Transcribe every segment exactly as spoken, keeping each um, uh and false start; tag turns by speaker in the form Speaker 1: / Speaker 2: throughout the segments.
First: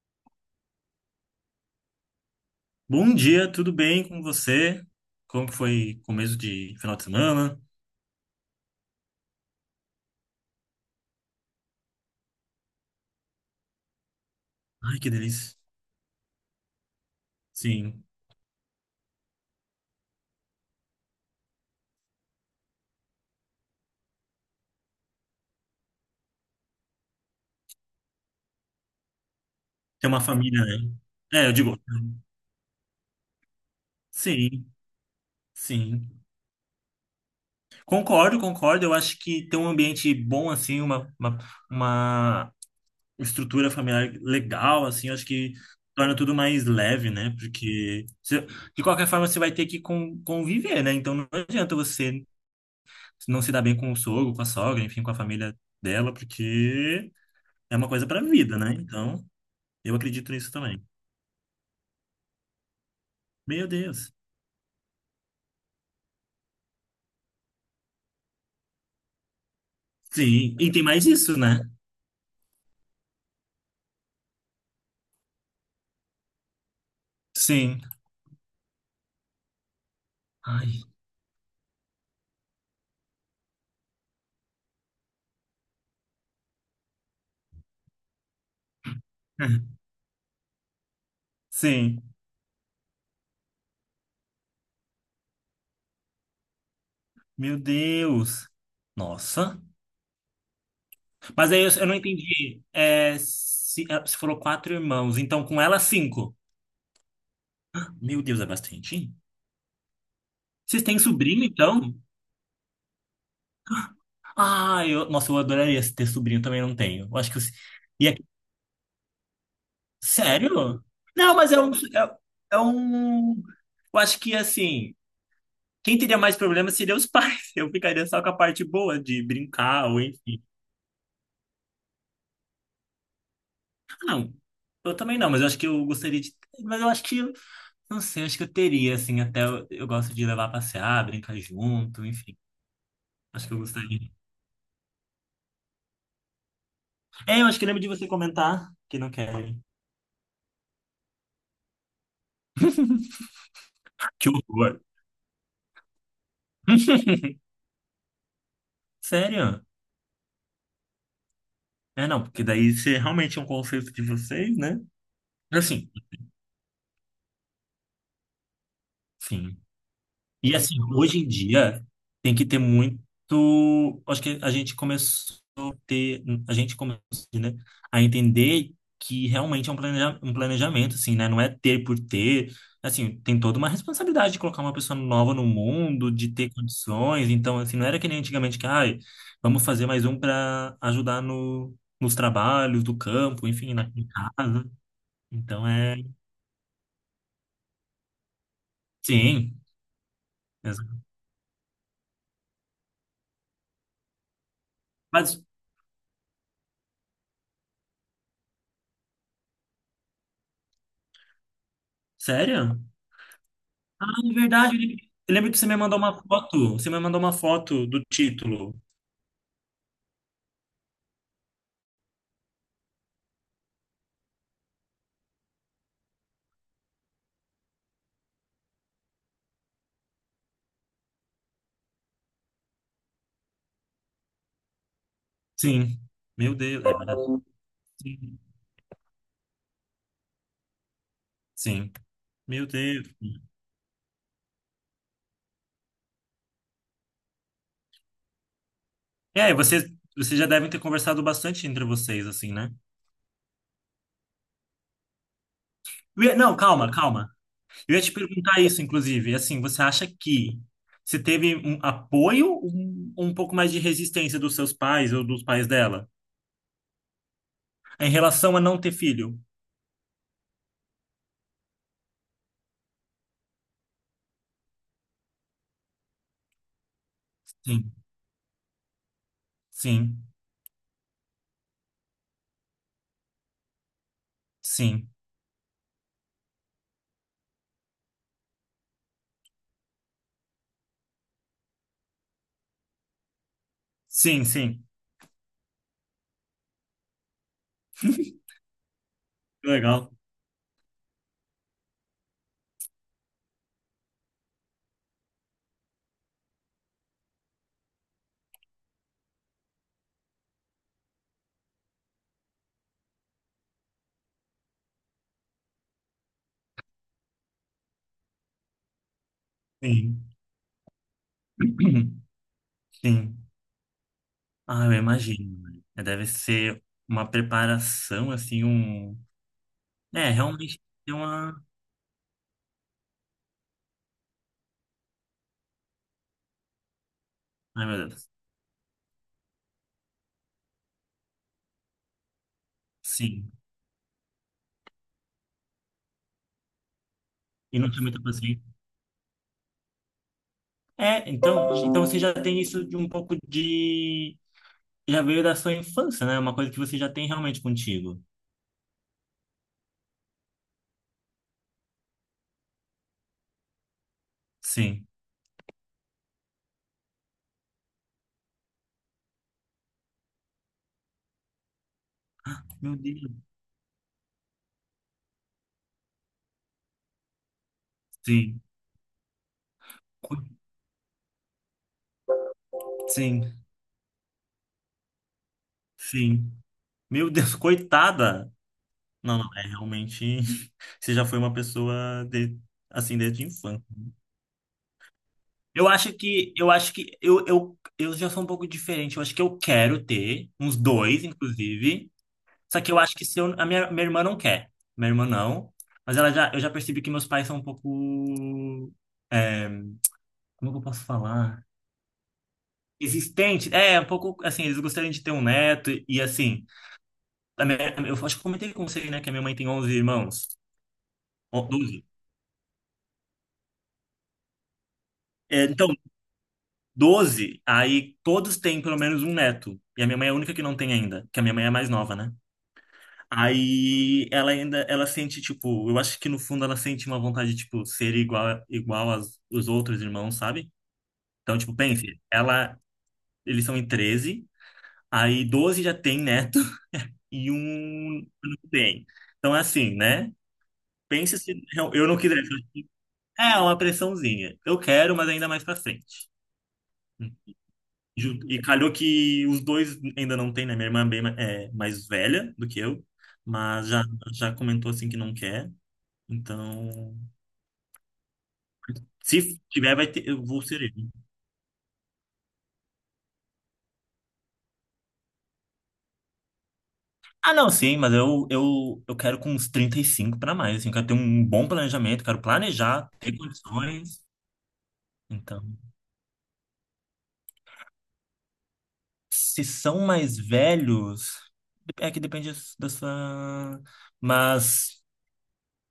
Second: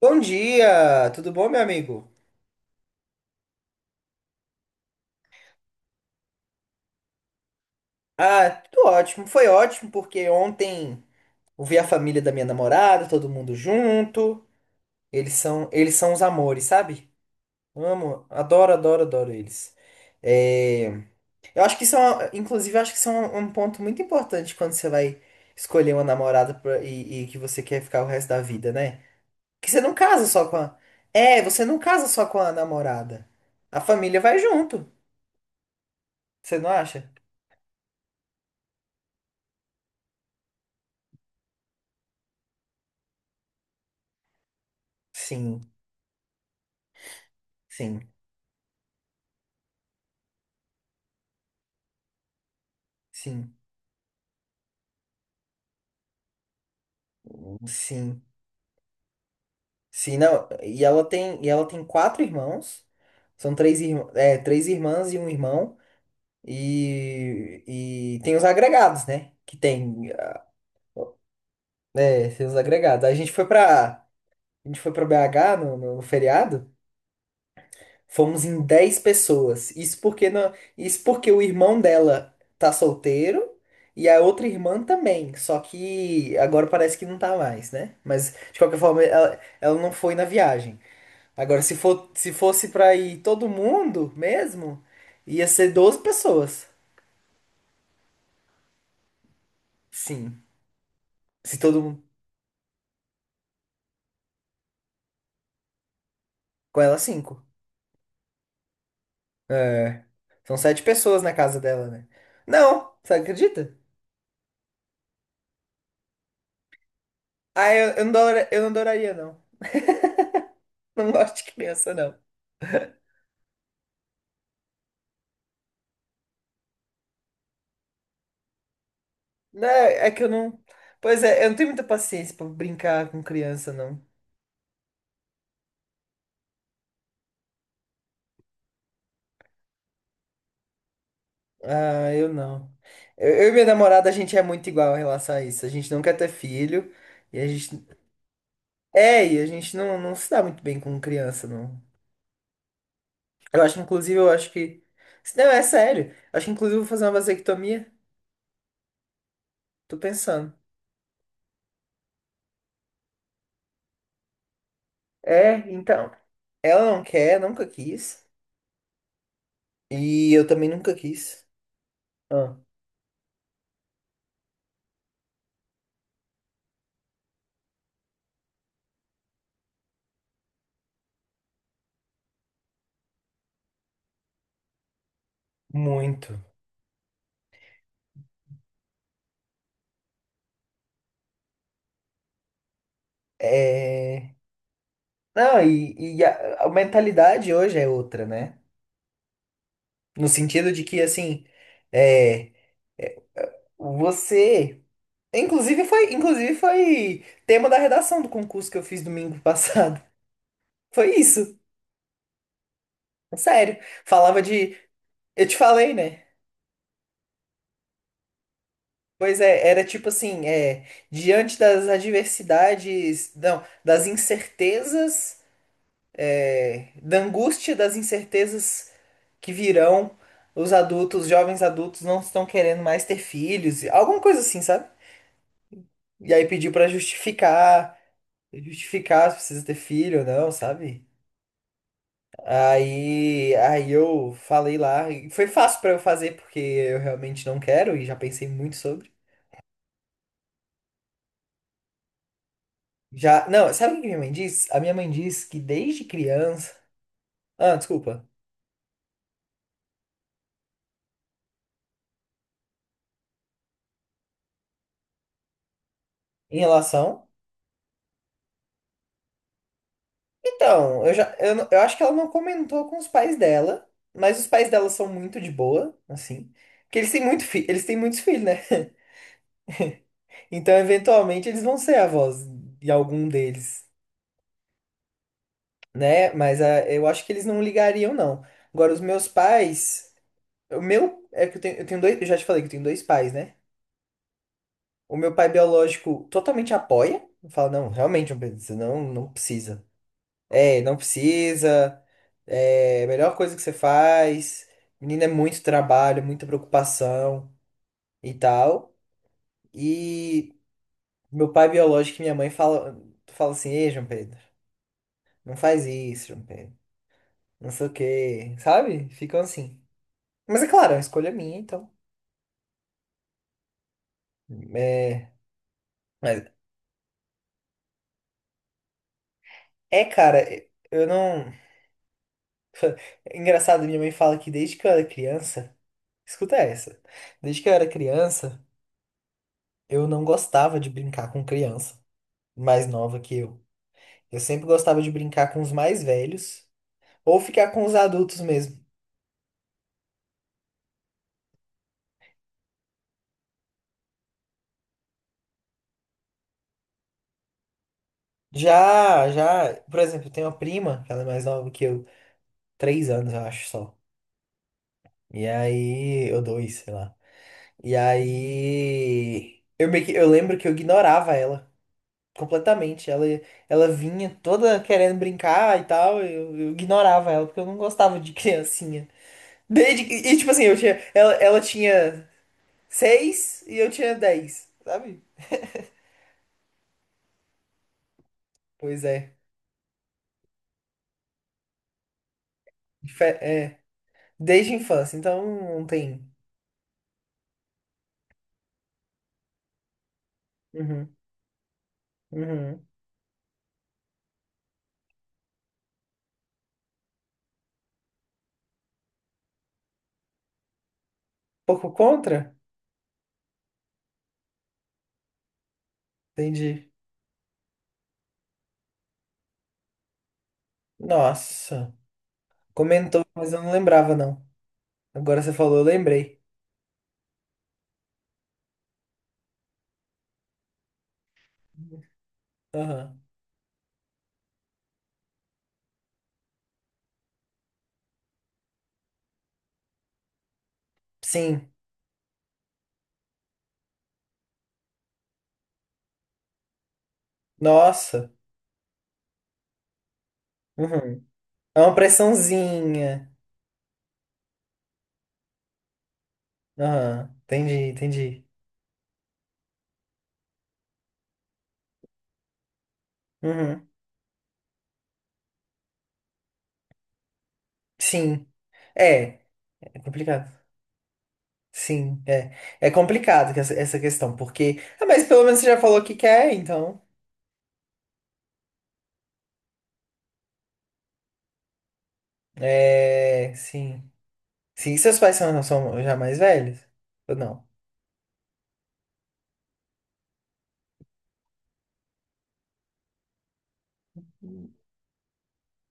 Speaker 1: Bom dia, tudo bom, meu amigo?
Speaker 2: Bom dia, tudo bem com você? Como que foi começo de final de semana?
Speaker 1: Ah, tudo ótimo. Foi ótimo porque ontem eu vi a família da minha namorada, todo mundo junto.
Speaker 2: Ai, que
Speaker 1: Eles
Speaker 2: delícia.
Speaker 1: são, eles são os amores, sabe?
Speaker 2: Sim,
Speaker 1: Amo, adoro, adoro, adoro eles. É, eu acho que isso é, uma- inclusive, eu acho que isso é um, um ponto muito importante quando você vai escolher uma namorada pra- e, e que você quer ficar o resto da vida, né? Que você não
Speaker 2: tem uma
Speaker 1: casa só com
Speaker 2: família,
Speaker 1: a...
Speaker 2: né?
Speaker 1: É,
Speaker 2: É, eu
Speaker 1: você não
Speaker 2: digo,
Speaker 1: casa só com a namorada. A família vai
Speaker 2: sim,
Speaker 1: junto,
Speaker 2: sim.
Speaker 1: você não acha?
Speaker 2: Concordo, concordo. Eu acho que ter um ambiente bom, assim, uma, uma, uma estrutura familiar legal, assim, eu acho que
Speaker 1: Sim,
Speaker 2: torna tudo mais leve, né? Porque,
Speaker 1: sim.
Speaker 2: você- de qualquer forma, você vai ter que con- conviver, né? Então, não adianta você não se
Speaker 1: Sim,
Speaker 2: dar bem com o sogro, com a sogra, enfim, com a família dela, porque É uma coisa para
Speaker 1: sim,
Speaker 2: a vida, né? Então, eu
Speaker 1: sim,
Speaker 2: acredito
Speaker 1: não,
Speaker 2: nisso também.
Speaker 1: e ela tem, e ela tem quatro irmãos, são
Speaker 2: Meu
Speaker 1: três, irm-
Speaker 2: Deus.
Speaker 1: é, três irmãs e um irmão, e, e tem os agregados, né, que tem,
Speaker 2: Sim, e tem mais isso, né?
Speaker 1: é, tem os agregados, a gente foi pra, a gente foi pra B H no, no feriado,
Speaker 2: Sim.
Speaker 1: fomos em dez pessoas, isso porque, não,
Speaker 2: Ai.
Speaker 1: isso porque o irmão dela tá solteiro, e a outra irmã também, só que agora parece que não tá mais, né, mas de qualquer forma, ela, ela não foi na viagem. Agora, se
Speaker 2: Sim.
Speaker 1: for, se fosse pra ir todo mundo mesmo, ia ser doze pessoas.
Speaker 2: Meu Deus. Nossa.
Speaker 1: Sim.
Speaker 2: Mas
Speaker 1: Se
Speaker 2: aí eu,
Speaker 1: todo
Speaker 2: eu não
Speaker 1: mundo.
Speaker 2: entendi. É, se, é, se foram quatro irmãos, então com ela cinco.
Speaker 1: Com ela, cinco.
Speaker 2: Meu Deus, é bastante.
Speaker 1: É. São sete
Speaker 2: Vocês têm
Speaker 1: pessoas na
Speaker 2: sobrinho,
Speaker 1: casa dela,
Speaker 2: então?
Speaker 1: né? Não, você acredita?
Speaker 2: Ah, eu, nossa, eu adoraria ter sobrinho, também não tenho. Eu acho que eu,
Speaker 1: Ah, eu, eu
Speaker 2: e
Speaker 1: não
Speaker 2: é-
Speaker 1: dora- eu não adoraria, não.
Speaker 2: sério?
Speaker 1: Não
Speaker 2: Não,
Speaker 1: gosto de
Speaker 2: mas é um,
Speaker 1: criança, não.
Speaker 2: é, é um. Eu acho que assim. Quem teria mais problemas seria os pais. Eu ficaria só com a parte boa de
Speaker 1: Não,
Speaker 2: brincar, ou
Speaker 1: é que eu
Speaker 2: enfim.
Speaker 1: não. Pois é, eu não tenho muita paciência pra brincar com criança,
Speaker 2: Ah,
Speaker 1: não.
Speaker 2: Não, eu também não, mas eu acho que eu gostaria de. Mas eu acho que, eu não sei, acho que eu teria, assim, até eu, eu gosto de levar a passear, brincar junto,
Speaker 1: Ah, eu
Speaker 2: enfim.
Speaker 1: não. Eu,
Speaker 2: Acho
Speaker 1: eu e
Speaker 2: que eu
Speaker 1: minha namorada,
Speaker 2: gostaria.
Speaker 1: a gente é muito igual em relação a isso. A gente não quer ter filho. E
Speaker 2: É,
Speaker 1: a
Speaker 2: eu acho que
Speaker 1: gente
Speaker 2: lembro de você comentar que não
Speaker 1: é, e a
Speaker 2: quer.
Speaker 1: gente não, não se dá muito bem com criança, não. Eu acho, inclusive,
Speaker 2: Que
Speaker 1: eu acho
Speaker 2: horror.
Speaker 1: que. Não, é sério. Eu acho que, inclusive, eu vou fazer uma vasectomia.
Speaker 2: Sério?
Speaker 1: Tô pensando.
Speaker 2: É, não, porque daí você realmente é um conceito de vocês, né?
Speaker 1: É,
Speaker 2: Assim,
Speaker 1: então. Ela não quer, nunca quis.
Speaker 2: sim.
Speaker 1: E eu
Speaker 2: E
Speaker 1: também
Speaker 2: assim,
Speaker 1: nunca
Speaker 2: hoje em
Speaker 1: quis.
Speaker 2: dia tem que
Speaker 1: Ah,
Speaker 2: ter muito. Acho que a gente começou a ter, a gente começou, né, a entender que realmente é um planeja- um planejamento, assim, né? Não é ter por ter. Assim, tem toda uma responsabilidade de colocar uma pessoa nova no mundo, de
Speaker 1: muito.
Speaker 2: ter condições. Então, assim, não era que nem antigamente que, ai, vamos fazer mais um para ajudar no, nos trabalhos do campo, enfim, na em
Speaker 1: É.
Speaker 2: casa.
Speaker 1: Não,
Speaker 2: Então é.
Speaker 1: e, e a, a mentalidade hoje é outra, né?
Speaker 2: Sim.
Speaker 1: No sentido de que,
Speaker 2: exato.
Speaker 1: assim. É. Você.
Speaker 2: Mas,
Speaker 1: Inclusive foi, inclusive foi tema da redação do concurso que eu fiz domingo passado. Foi isso.
Speaker 2: sério?
Speaker 1: Sério,
Speaker 2: Ah, é
Speaker 1: falava de.
Speaker 2: verdade. Eu lembro eu
Speaker 1: Eu
Speaker 2: lembro
Speaker 1: te
Speaker 2: que você me
Speaker 1: falei,
Speaker 2: mandou uma
Speaker 1: né?
Speaker 2: foto. Você me mandou uma foto do título.
Speaker 1: Pois é, era tipo assim, é, diante das adversidades, não, das incertezas, é, da angústia das incertezas que virão, os adultos, os jovens adultos não estão querendo mais ter filhos, alguma coisa assim, sabe?
Speaker 2: Sim.
Speaker 1: E aí
Speaker 2: Meu
Speaker 1: pediu
Speaker 2: Deus.
Speaker 1: pra
Speaker 2: É maravilhoso.
Speaker 1: justificar,
Speaker 2: Sim.
Speaker 1: justificar se precisa ter filho ou não, sabe?
Speaker 2: Sim. Meu Deus.
Speaker 1: Aí, aí eu falei lá, e foi fácil pra eu fazer porque eu realmente não quero e já pensei muito sobre.
Speaker 2: É, E aí, vocês, vocês já devem ter conversado bastante entre vocês, assim, né?
Speaker 1: Já, não, sabe o que que minha mãe diz? A minha mãe diz que desde
Speaker 2: Eu ia- não,
Speaker 1: criança.
Speaker 2: calma, calma.
Speaker 1: Ah,
Speaker 2: Eu ia te
Speaker 1: desculpa.
Speaker 2: perguntar isso, inclusive. Assim, você acha que você teve um apoio ou um, um pouco mais de resistência dos seus pais ou dos pais dela
Speaker 1: Em relação.
Speaker 2: em relação a não ter filho?
Speaker 1: Então, eu já, eu, não- eu acho que ela não comentou com os pais dela, mas os pais dela são muito de boa, assim. Porque eles têm muito fi, eles
Speaker 2: Sim,
Speaker 1: têm muitos filhos, né?
Speaker 2: sim,
Speaker 1: Então, eventualmente, eles vão ser avós de algum deles,
Speaker 2: sim.
Speaker 1: né? Mas ah, eu acho que eles não ligariam, não. Agora, os meus pais. O meu é que eu tenho, eu tenho dois. Eu já te falei que eu tenho dois pais, né?
Speaker 2: Sim, sim.
Speaker 1: O meu pai biológico totalmente apoia. Fala, não, realmente não precisa, não, não precisa.
Speaker 2: Legal.
Speaker 1: É, não precisa. É a melhor coisa que você faz. Menina, é muito trabalho, muita preocupação e tal. E meu pai biológico e minha mãe fala, fala assim, ei, João Pedro, não faz isso, João Pedro. Não sei o quê, sabe? Ficam assim.
Speaker 2: Sim.
Speaker 1: Mas é claro, é uma escolha minha, então.
Speaker 2: Sim. Ah, eu
Speaker 1: É,
Speaker 2: imagino. né? É, Deve
Speaker 1: mas
Speaker 2: ser uma preparação, assim, um.
Speaker 1: é,
Speaker 2: É,
Speaker 1: cara,
Speaker 2: realmente
Speaker 1: eu
Speaker 2: tem
Speaker 1: não.
Speaker 2: uma.
Speaker 1: É engraçado, minha mãe fala que desde que eu era criança. Escuta essa. Desde que eu
Speaker 2: Ai,
Speaker 1: era
Speaker 2: meu Deus.
Speaker 1: criança, eu não gostava de brincar com criança mais nova que
Speaker 2: Sim.
Speaker 1: eu. Eu sempre gostava de brincar com os mais velhos ou ficar
Speaker 2: E
Speaker 1: com
Speaker 2: não
Speaker 1: os
Speaker 2: tem muita
Speaker 1: adultos
Speaker 2: paciência.
Speaker 1: mesmo.
Speaker 2: É, então, então você já tem isso de um pouco de. Já veio da sua infância, né? É Uma coisa que você já tem realmente contigo.
Speaker 1: Já, já, por exemplo, eu tenho uma prima, que ela é mais nova que eu, três anos, eu acho só.
Speaker 2: Sim.
Speaker 1: E aí, ou dois, sei lá. E aí, eu meio que, eu lembro que eu ignorava ela
Speaker 2: Meu
Speaker 1: completamente. Ela,
Speaker 2: Deus.
Speaker 1: ela vinha toda querendo brincar e tal, eu, eu ignorava ela porque eu não gostava de
Speaker 2: Sim.
Speaker 1: criancinha. Desde, e, e,
Speaker 2: Co-
Speaker 1: tipo assim, eu tinha, ela, ela tinha
Speaker 2: Sim.
Speaker 1: seis e eu tinha dez, sabe?
Speaker 2: Sim. Meu Deus, coitada!
Speaker 1: Pois é.
Speaker 2: Não, não, é realmente. Você já foi uma pessoa de... assim
Speaker 1: Dife-
Speaker 2: desde a
Speaker 1: É.
Speaker 2: infância.
Speaker 1: Desde a infância, então não
Speaker 2: Eu acho
Speaker 1: tem.
Speaker 2: que eu acho que eu, eu, eu já sou um pouco diferente. Eu acho que eu quero ter uns
Speaker 1: Uhum,
Speaker 2: dois, inclusive. Só
Speaker 1: uhum.
Speaker 2: que eu acho que se eu, a minha, minha irmã não quer. Minha irmã não. Mas ela já, eu já percebi que meus pais são um pouco. é, como que eu posso falar?
Speaker 1: Pouco contra?
Speaker 2: Existente. É, um pouco assim, eles gostariam de ter um neto. E assim,
Speaker 1: Entendi.
Speaker 2: a minha- eu acho que eu comentei com você, né, que a minha mãe tem onze irmãos. Ó,
Speaker 1: Nossa.
Speaker 2: doze.
Speaker 1: Comentou, mas eu não lembrava, não. Agora você
Speaker 2: É,
Speaker 1: falou, eu
Speaker 2: então,
Speaker 1: lembrei.
Speaker 2: doze aí todos têm pelo menos um neto. E a minha mãe é a única que não tem ainda, que a minha mãe é a mais nova, né?
Speaker 1: Aham.
Speaker 2: Aí ela ainda, ela sente, tipo, eu acho que no fundo ela sente uma vontade de, tipo, ser igual, igual aos, os outros irmãos, sabe? Então,
Speaker 1: Sim.
Speaker 2: tipo, pense, ela, eles são em treze aí doze já tem neto e um
Speaker 1: Nossa.
Speaker 2: não tem. Então, é assim, né?
Speaker 1: Uhum.
Speaker 2: Pense se
Speaker 1: É
Speaker 2: eu
Speaker 1: uma
Speaker 2: eu não quisesse.
Speaker 1: pressãozinha.
Speaker 2: É uma pressãozinha. Eu quero, mas ainda mais pra frente.
Speaker 1: Aham. Entendi,
Speaker 2: Ju-
Speaker 1: entendi.
Speaker 2: E calhou que os dois ainda não tem, né? Minha irmã é bem ma- é, mais velha do que eu,
Speaker 1: Uhum.
Speaker 2: mas já, já comentou assim que não quer. Então.
Speaker 1: Sim.
Speaker 2: Se
Speaker 1: É,
Speaker 2: tiver,
Speaker 1: é
Speaker 2: vai ter, eu
Speaker 1: complicado.
Speaker 2: vou ser ele.
Speaker 1: Sim, é. É complicado que essa essa questão, porque. Ah, mas pelo menos você já falou que quer, então.
Speaker 2: Ah, não, sim, mas eu, eu, eu quero com uns trinta e cinco para mais, assim, eu quero ter um bom planejamento, quero planejar, ter
Speaker 1: É, sim.
Speaker 2: condições.
Speaker 1: Sim, seus pais são,
Speaker 2: Então,
Speaker 1: são já mais velhos? Ou não?
Speaker 2: se são mais velhos, é que depende das- da sua... Mas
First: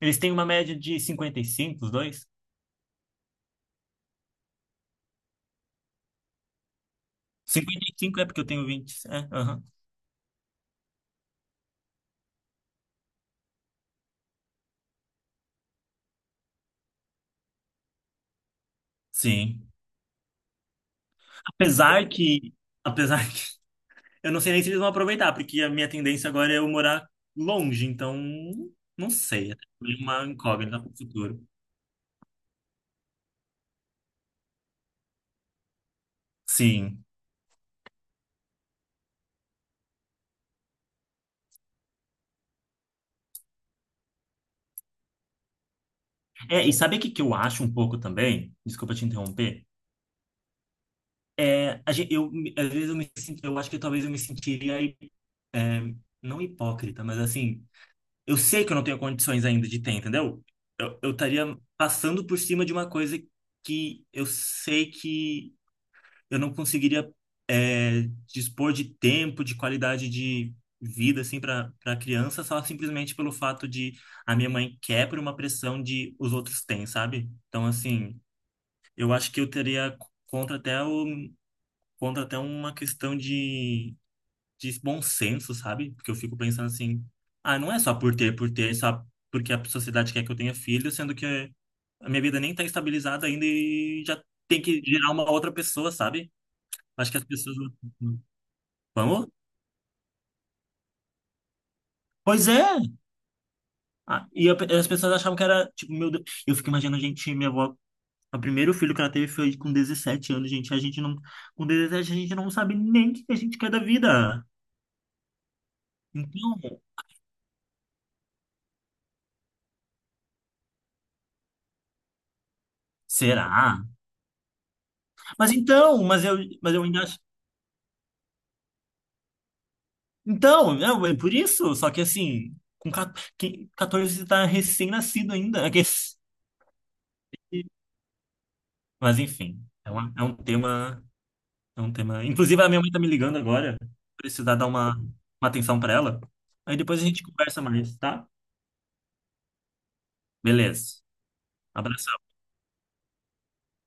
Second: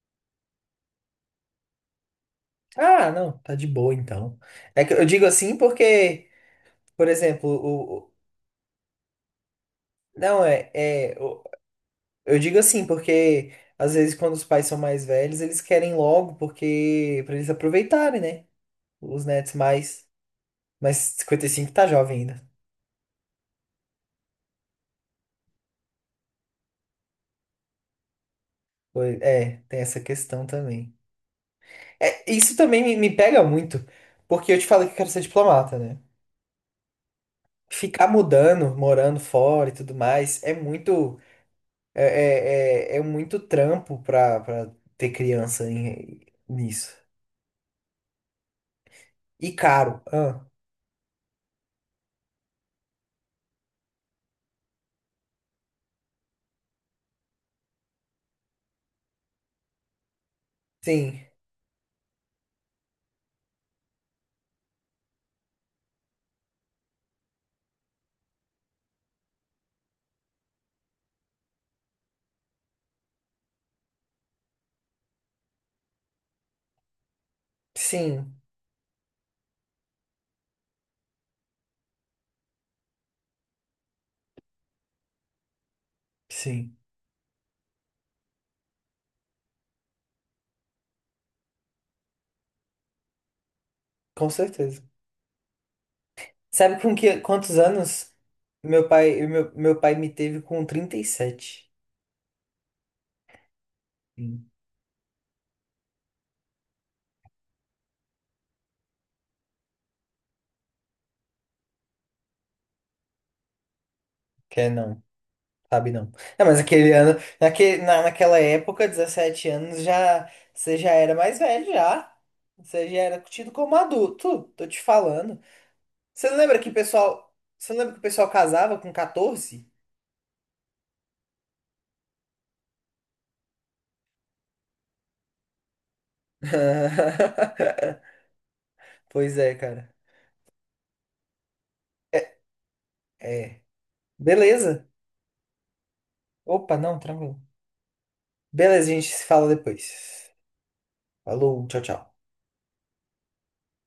Speaker 2: eles têm uma média de cinquenta e cinco os dois?
Speaker 1: Ah, não, tá de boa então. É que eu digo assim porque, por exemplo,
Speaker 2: cinquenta e
Speaker 1: o. o-
Speaker 2: cinco é porque eu tenho vinte é, aham.
Speaker 1: não, é. é o- eu digo assim porque, às vezes, quando os pais são mais velhos, eles querem logo, porque. Pra eles aproveitarem, né? Os netos
Speaker 2: Sim.
Speaker 1: mais. Mas cinquenta e cinco tá
Speaker 2: Apesar
Speaker 1: jovem
Speaker 2: que,
Speaker 1: ainda.
Speaker 2: apesar eu não sei nem se eles vão aproveitar, porque a minha tendência agora é eu morar longe, então não
Speaker 1: Foi-
Speaker 2: sei. É
Speaker 1: É, tem essa
Speaker 2: uma
Speaker 1: questão
Speaker 2: incógnita para
Speaker 1: também.
Speaker 2: o futuro.
Speaker 1: É, isso também me, me pega muito, porque eu te falei que eu quero ser diplomata, né?
Speaker 2: Sim.
Speaker 1: Ficar mudando, morando fora e tudo mais, é muito, é, é, é- é muito trampo pra, pra ter criança em-
Speaker 2: É, e
Speaker 1: nisso.
Speaker 2: sabe o que que eu acho um pouco também? Desculpa te
Speaker 1: E
Speaker 2: interromper.
Speaker 1: caro. Ah,
Speaker 2: É, a gente, eu, me- às vezes eu me sinto, eu acho que talvez eu me sentiria, é, não hipócrita, mas assim, eu sei que eu não tenho condições ainda de ter, entendeu? Eu, eu
Speaker 1: sim,
Speaker 2: estaria passando por cima de uma coisa que eu sei que eu não conseguiria dispor de tempo, de qualidade de vida, assim, para para criança, só simplesmente pelo fato de a minha mãe quer por uma pressão de os outros têm, sabe? Então, assim,
Speaker 1: sim,
Speaker 2: eu acho que eu teria contra até o, contra até uma questão de, de bom senso, sabe? Porque eu fico pensando
Speaker 1: sim,
Speaker 2: assim, ah, não é só por ter, por ter, é só porque a sociedade quer que eu tenha filho, sendo que a minha vida nem tá estabilizada ainda e já
Speaker 1: com
Speaker 2: tem que
Speaker 1: certeza.
Speaker 2: gerar uma outra pessoa, sabe?
Speaker 1: Sabe com
Speaker 2: Acho que
Speaker 1: que,
Speaker 2: as pessoas...
Speaker 1: quantos anos meu pai,
Speaker 2: Vamos?
Speaker 1: meu, meu pai me teve com trinta e sete?
Speaker 2: Pois é, Ah, e
Speaker 1: Hum.
Speaker 2: eu- as pessoas achavam que era, tipo, meu Deus. Eu fico imaginando a gente, minha avó, o primeiro filho que ela teve foi com dezessete anos, gente. A gente não, Com dezessete a gente não sabe nem o que a gente quer da vida.
Speaker 1: Quer não? Sabe não. É, mas
Speaker 2: Então,
Speaker 1: aquele ano, naque- na, naquela época, dezessete anos, já você já era mais velho já. Você já era tido como
Speaker 2: será?
Speaker 1: adulto, tô te falando.
Speaker 2: Mas então, mas
Speaker 1: Você não
Speaker 2: eu,
Speaker 1: lembra que
Speaker 2: mas
Speaker 1: o
Speaker 2: eu ainda acho.
Speaker 1: pessoal, você não lembra que o pessoal casava com catorze?
Speaker 2: Então, é, é por isso. Só que assim, com ca- que- catorze você tá recém-nascido ainda. É que- Mas
Speaker 1: Pois é,
Speaker 2: enfim, é,
Speaker 1: cara.
Speaker 2: uma, é um tema, é um tema.
Speaker 1: É.
Speaker 2: Inclusive, a minha mãe tá me ligando
Speaker 1: é.
Speaker 2: agora. Precisar dar
Speaker 1: Beleza.
Speaker 2: uma, uma atenção pra ela. Aí
Speaker 1: Opa, não,
Speaker 2: depois a gente
Speaker 1: tranquilo.
Speaker 2: conversa mais, tá?
Speaker 1: Beleza, a gente se fala depois.
Speaker 2: Beleza.
Speaker 1: Falou, tchau, tchau.
Speaker 2: Abração.